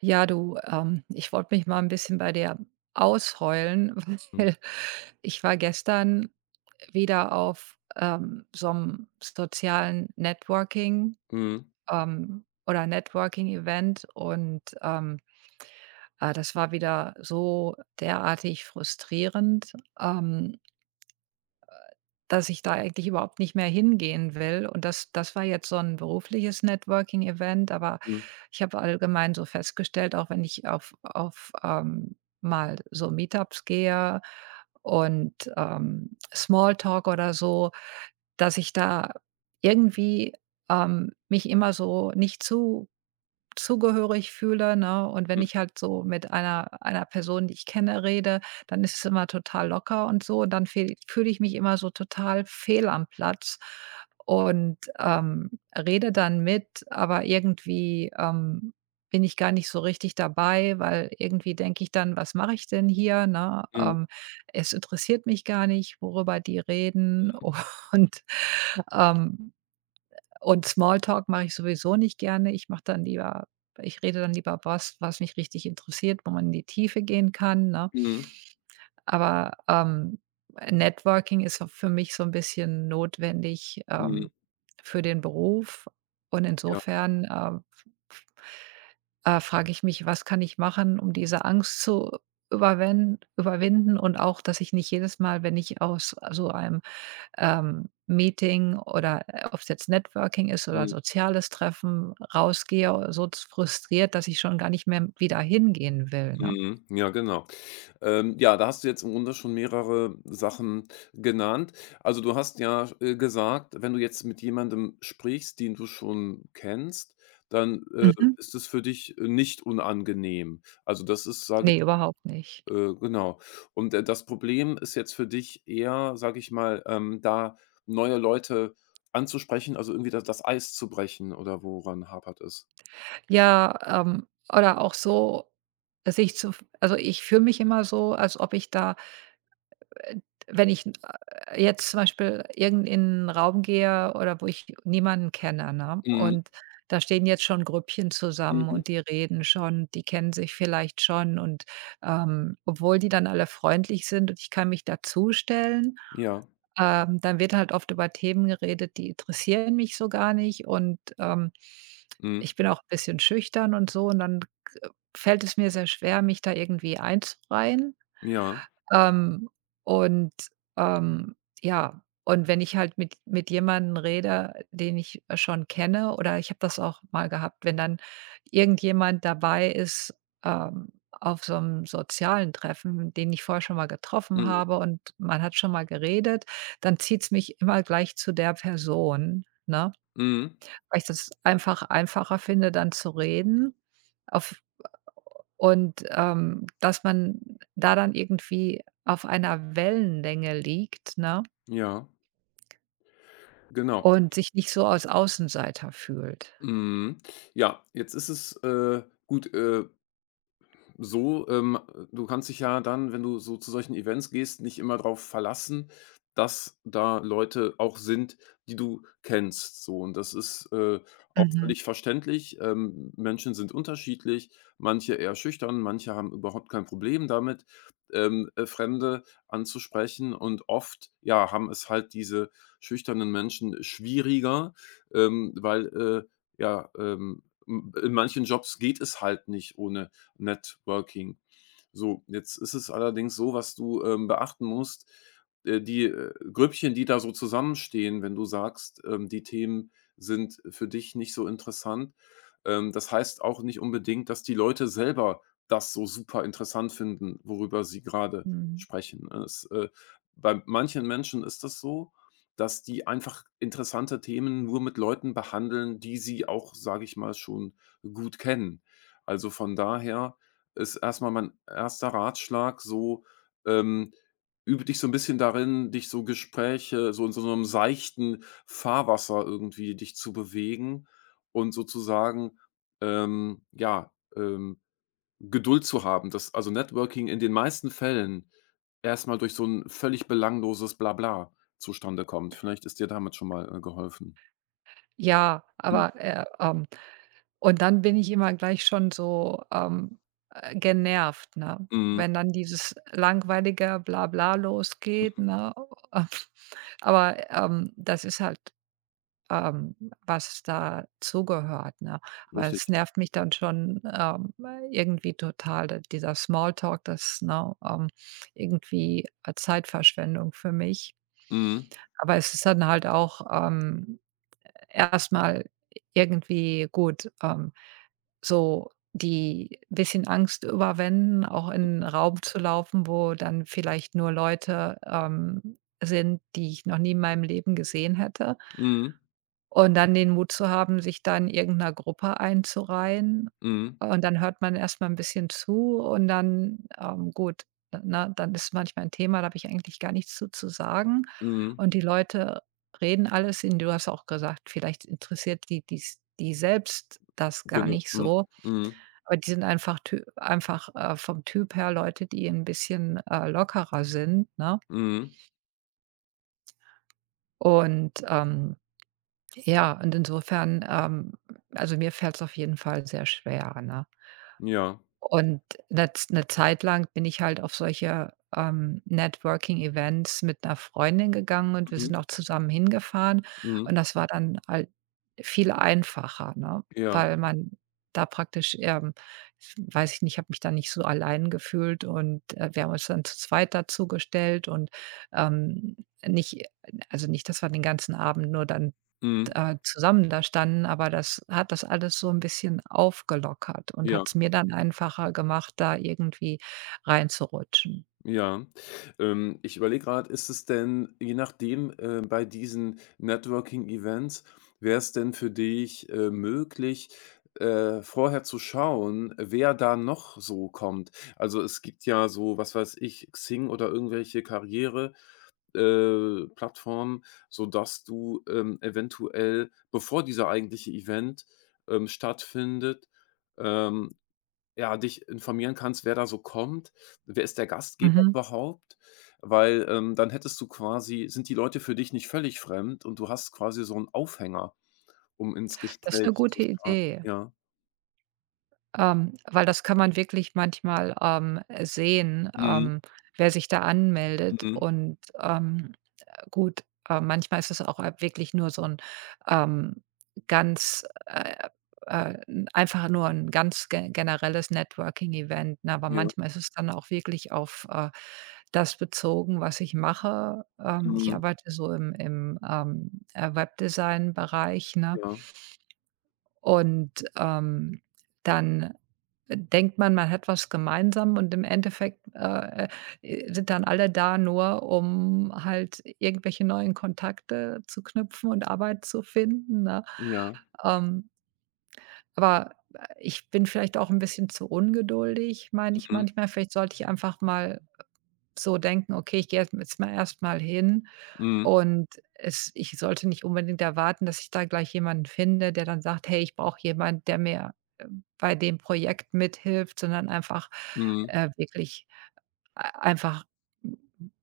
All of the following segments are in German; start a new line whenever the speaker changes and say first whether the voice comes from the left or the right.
right: Ja, du, ich wollte mich mal ein bisschen bei dir ausheulen,
left: Mhm.
right: weil ich war gestern wieder auf, so einem sozialen Networking,
left: Mhm.
right: oder Networking-Event und, das war wieder so derartig frustrierend. Ähm dass ich da eigentlich überhaupt nicht mehr hingehen will und das das war jetzt so ein berufliches Networking-Event, aber
left: Mhm.
right: ich habe allgemein so festgestellt, auch wenn ich auf mal so Meetups gehe und, Smalltalk oder so, dass ich da irgendwie, mich immer so nicht zu zugehörig fühle, ne? Und wenn ich halt so mit einer Person, die ich kenne, rede, dann ist es immer total locker und so. Und dann fehl fühle ich mich immer so total fehl am Platz und, rede dann mit, aber irgendwie, bin ich gar nicht so richtig dabei, weil irgendwie denke ich dann: „Was mache ich denn hier", ne?
left: Mhm.
right: Es interessiert mich gar nicht, worüber die reden und, ähm und Smalltalk mache ich sowieso nicht gerne. Ich rede dann lieber was, was mich richtig interessiert, wo man in die Tiefe gehen kann, ne?
left: Mhm.
right: Aber, Networking ist so für mich so ein bisschen notwendig,
left: Mhm.
right: für den Beruf und
left: Ja.
right: insofern, f frage ich mich: „Was kann ich machen, um diese Angst zu überwen überwinden?" Und auch, dass ich nicht jedes Mal, wenn ich aus so einem Meeting oder, ob es jetzt Networking ist oder
left: Mhm.
right: soziales Treffen, rausgehe, so z frustriert, dass ich schon gar nicht mehr wieder hingehen will, ne?
left: Mhm. Ja, genau. Ja, da hast du jetzt im Grunde schon mehrere Sachen genannt. Also, du hast ja, gesagt, wenn du jetzt mit jemandem sprichst, den du schon kennst, dann,
right: Mhm.
left: ist es für dich, nicht unangenehm. Also, das ist, sage
right: Ne, überhaupt nicht.
left: ich genau. Und, das Problem ist jetzt für dich eher, sage ich mal, da neue Leute anzusprechen, also irgendwie da das Eis zu brechen oder woran hapert es?
right: Ja, oder auch so, dass ich zu also, ich fühle mich immer so, als ob ich da. Äh, wenn ich, jetzt zum Beispiel irgend in 'n Raum gehe oder wo ich niemanden kenne, ne?
left: Mhm,
right: Und da stehen jetzt schon Grüppchen zusammen
left: mhm.
right: und die reden schon, die kennen sich vielleicht schon und, obwohl die dann alle freundlich sind und ich kann mich dazustellen,
left: Ja,
right: dann wird halt oft über Themen geredet, die interessieren mich so gar nicht und,
left: mhm,
right: ich bin auch 'n bisschen schüchtern und so und dann fällt es mir sehr schwer, mich da irgendwie einzureihen.
left: ja,
right: Ähm, und, ähm, ja und wenn ich halt mit jemandem rede, den ich schon kenne oder ich habe das auch mal gehabt, wenn dann irgendjemand dabei ist, auf so einem sozialen Treffen, den ich vorher schon mal getroffen
left: mhm,
right: habe und man hat schon mal geredet, dann zieht es mich immer gleich zu der Person, ne?
left: mhm,
right: Weil ich das einfach einfacher finde, dann zu reden auf und, dass man da dann irgendwie auf einer Wellenlänge liegt, ne,
left: ja, genau.
right: und sich nicht so als Außenseiter fühlt.
left: Mhm. Ja, jetzt ist es, gut, so, du kannst dich ja dann, wenn du so zu solchen Events gehst, nicht immer darauf verlassen, dass da Leute auch sind, die du kennst, so. Und das ist, auch
right: Mhm,
left: völlig verständlich. Menschen sind unterschiedlich, manche eher schüchtern, manche haben überhaupt kein Problem damit, Fremde anzusprechen und oft, ja, haben es halt diese schüchternen Menschen schwieriger, weil, ja, m in manchen Jobs geht es halt nicht ohne Networking. So, jetzt ist es allerdings so, was du, beachten musst, die, Grüppchen, die da so zusammenstehen, wenn du sagst, die Themen sind für dich nicht so interessant. Das heißt auch nicht unbedingt, dass die Leute selber das so super interessant finden, worüber sie gerade
right: mhm.
left: sprechen. Bei manchen Menschen ist das so, dass die einfach interessante Themen nur mit Leuten behandeln, die sie auch, sage ich mal, schon gut kennen. Also, von daher ist erstmal mein erster Ratschlag so, ähm, übe dich so ein bisschen darin, dich so Gespräche so in so einem seichten Fahrwasser irgendwie dich zu bewegen und sozusagen, ähm, ja, ähm, Geduld zu haben, dass also, Networking in den meisten Fällen erstmal durch so ein völlig belangloses Blabla zustande kommt. Vielleicht ist dir damit schon mal, geholfen.
right: Ja, aber, und dann bin ich immer gleich schon so, genervt, ne?
left: Mhm.
right: Wenn dann dieses langweilige Blabla losgeht, ne? Aber, das ist halt, ähm, was dazugehört, ne? Aber es
left: Richtig.
right: nervt mich dann schon, irgendwie total, d dieser Smalltalk, das, ne, irgendwie, Zeitverschwendung für mich.
left: Mhm.
right: Aber es ist dann halt auch, erst irgendwie gut, so die bisschen Angst überwinden, auch in 'n Raum zu laufen, wo dann vielleicht nur Leute, sind, die ich noch nie in meinem Leben gesehen hätte.
left: Mhm.
right: Und dann den Mut zu haben, sich da in irgend Gruppe einzureihen.
left: Mhm.
right: Und dann hört man erst mal 'n bisschen zu und dann, gut, ne, dann ist manchmal 'n Thema, da habe ich eigentlich gar nichts zu sagen.
left: Mhm. Mhm.
right: Und die Leute reden alles in du hast auch gesagt, vielleicht interessiert die die selbst das gar
left: Genau.
right: nicht
left: Mhm.
right: so.
left: Mhm.
right: Aber die sind einfach vom Typ her Leute, die 'n bisschen, lockerer sind, ne?
left: Mhm.
right: Und, ähm Ja, und insofern, also mir fällt es auf jeden Fall sehr schwer, ne?
left: Ja.
right: Und eine Zeit lang bin ich halt auf solche, Networking-Events mit einer Freundin gegangen und wir
left: Mhm.
right: sind auch zusammen hingefahren
left: Mhm.
right: und das war dann halt viel einfacher, ne?
left: Ja.
right: Weil man da praktisch, ich weiß ich nicht, habe mich da nicht so allein gefühlt und, wir haben uns dann zu zweit dazugestellt und, ähm, nicht also nicht, dass wir den ganzen Abend nur dann
left: Mhm.
right: zusammen da standen, aber das hat das alles so 'n bisschen aufgelockert und
left: Ja.
right: hat's mir dann einfacher gemacht, da irgendwie reinzurutschen.
left: Ja. Ich überlege gerade, ist es denn je nachdem, bei diesen Networking-Events wäre es denn für dich, möglich, vorher zu schauen, wer da noch so kommt? Also, es gibt ja so, was weiß ich, Xing oder irgendwelche Karriere Plattformen, sodass du, eventuell, bevor dieser eigentliche Event, stattfindet, ähm, ja, dich informieren kannst, wer da so kommt. Wer ist der Gastgeber
right: Mhm.
left: überhaupt? Weil, dann hättest du quasi sind die Leute für dich nicht völlig fremd und du hast quasi so einen Aufhänger, um ins
right: Das ist
left: Gespräch
right: 'ne
left: zu
right: gute
left: starten.
right: Idee.
left: Ja.
right: Weil das kann man wirklich manchmal, sehen,
left: Mhm,
right: wer sich da anmeldet
left: mhm,
right: und, gut, manchmal ist es auch a wirklich nur so ein ähm, ganz, 'n einfach nur ein ganz ge generelles Networking-Event, ne? Aber
left: ja,
right: manchmal ist es dann auch wirklich auf, das bezogen, was ich mache. Ich
left: mhm,
right: arbeite so im Webdesign-Bereich, ne?
left: ja,
right: Und, dann denkt man, man hat was gemeinsam und im Endeffekt, sind dann alle da nur, um halt irgendwelche neuen Kontakte zu knüpfen und Arbeit zu finden, ne?
left: ja,
right: Ähm, aber ich bin vielleicht auch ein bisschen zu ungeduldig, meine ich
left: mhm,
right: manchmal. Vielleicht sollte ich einfach mal so denken: „Okay, ich gehe jetzt mal erstmal hin
left: mhm,
right: und es ich sollte nicht unbedingt erwarten, dass ich da gleich jemanden finde, der dann sagt: „Hey, ich brauche jemand, der mir, bei dem Projekt mithilft", sondern einfach,
left: mhm,
right: wirklich ei einfach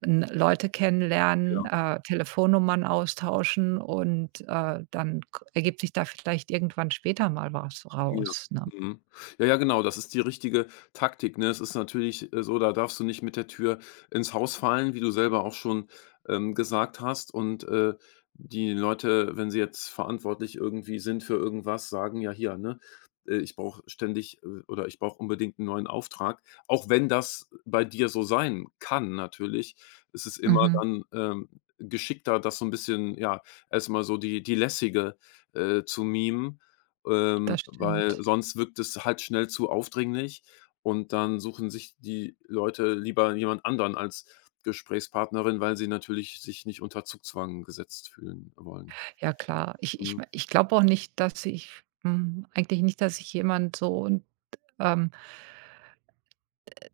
right: n Leute kennenlernen,
left: ja.
right: Telefonnummern austauschen und, dann k ergibt sich da vielleicht irgendwann später mal was
left: Ja.
right: raus, ne?
left: Mhm. Ja, ja, genau, das ist die richtige Taktik, ne? Es ist natürlich, so, da darfst du nicht mit der Tür ins Haus fallen, wie du selber auch schon, gesagt hast. Und, die Leute, wenn sie jetzt verantwortlich irgendwie sind für irgendwas, sagen ja hier, ne, ich brauche ständig, oder ich brauche unbedingt einen neuen Auftrag. Auch wenn das bei dir so sein kann natürlich, ist es immer
right: Mhm,
left: dann, geschickter, das so ein bisschen, ja, erst mal so die lässige, zu mimen
right: das
left: weil
right: stimmt.
left: sonst wirkt es halt schnell zu aufdringlich und dann suchen sich die Leute lieber jemand anderen als Gesprächspartnerin, weil sie natürlich sich nicht unter Zugzwang gesetzt fühlen wollen.
right: Ja klar, ich ich
left: Mhm.
right: ich glaube auch nicht, dass ich eigentlich nicht, dass ich jemand so ähm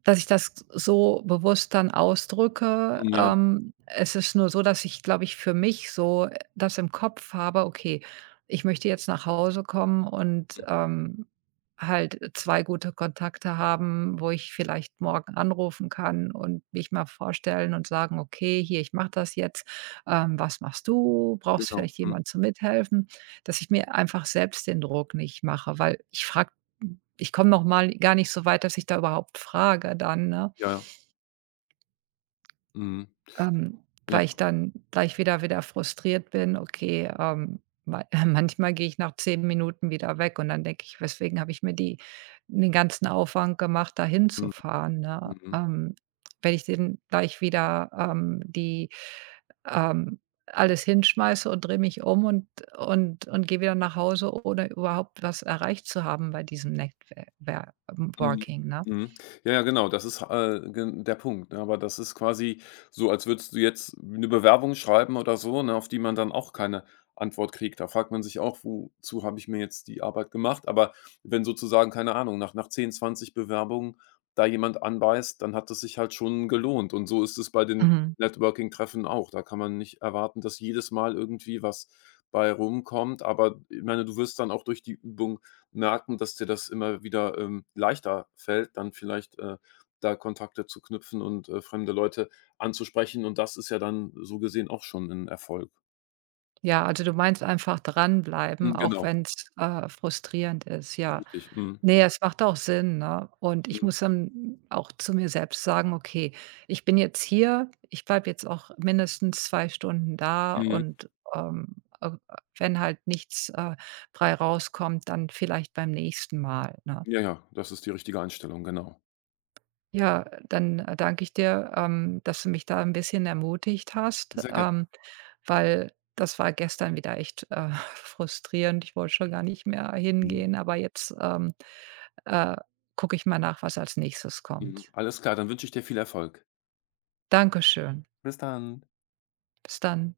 right: dass ich das so bewusst dann ausdrücke.
left: Ja,
right: Es ist nur so, dass ich, glaube ich, für mich so das im Kopf habe: „Okay, ich möchte jetzt nach Hause kommen und,
left: mhm.
right: halt 2 gute Kontakte haben, wo ich vielleicht morgen anrufen kann und mich mal vorstellen und sagen: ‚Okay, hier, ich mache das jetzt. Was machst du? Brauchst
left: Genau.
right: vielleicht
left: Mhm.
right: jemand zu Mithelfen?'" Dass ich mir einfach selbst den Druck nicht mache, weil ich komme noch mal gar nicht so weit, dass ich da überhaupt frage dann, ne?
left: Ja, ja. Mhm.
right: Ähm,
left: Ja.
right: weil ich dann gleich wieder frustriert bin. Okay, ma manchmal gehe ich nach 10 Minuten wieder weg und dann denke ich: „Weswegen habe ich mir die den ganzen Aufwand gemacht, da
left: Mhm.
right: hinzufahren", ne?
left: Mhm.
right: Wenn ich den gleich wieder, die ähm, alles hinschmeiße und drehe mich um und gehe wieder nach Hause, ohne überhaupt was erreicht zu haben bei diesem Networking,
left: Mhm.
right: ne?
left: Mhm. Ja, ja, genau, das ist, gen der Punkt, ne? Aber das ist quasi so, als würdest du jetzt eine Bewerbung schreiben oder so, ne, auf die man dann auch keine Antwort kriegt. Da fragt man sich auch: „Wozu habe ich mir jetzt die Arbeit gemacht?“ Aber wenn sozusagen, keine Ahnung, nach 10, 20 Bewerbungen da jemand anbeißt, dann hat es sich halt schon gelohnt. Und so ist es bei den
right: Mhm.
left: Networking-Treffen auch. Da kann man nicht erwarten, dass jedes Mal irgendwie was bei rumkommt. Aber ich meine, du wirst dann auch durch die Übung merken, dass dir das immer wieder, leichter fällt, dann vielleicht, da Kontakte zu knüpfen und, fremde Leute anzusprechen und das ist ja dann so gesehen auch schon ein Erfolg.
right: Ja, also du meinst einfach dranbleiben,
left: Mhm,
right: auch
left: genau,
right: wenn's, frustrierend ist, ja.
left: richtig. Mhm,
right: Ne, es macht auch Sinn, ne? Und ich
left: mhm,
right: muss dann auch zu mir selbst sagen: „Okay, ich bin jetzt hier, ich bleibe jetzt auch mindestens 2 Stunden da
left: mhm.
right: und, äh, wenn halt nichts, bei rauskommt, dann vielleicht beim nächsten Mal", ne?
left: Ja, ja, das ist die richtige Einstellung, genau.
right: Ja, dann, danke ich dir, dass du mich da ein bisschen ermutigt hast,
left: Sehr gerne.
right: weil das war gestern wieder echt, frustrierend. Ich wollte schon gar nicht mehr
left: Mhm,
right: hingehen, aber jetzt, äh, gucke ich mal nach, was als Nächstes
left: mhm.
right: kommt.
left: Alles klar, dann wünsche ich dir viel Erfolg.
right: Dankeschön.
left: Bis dann.
right: Bis dann.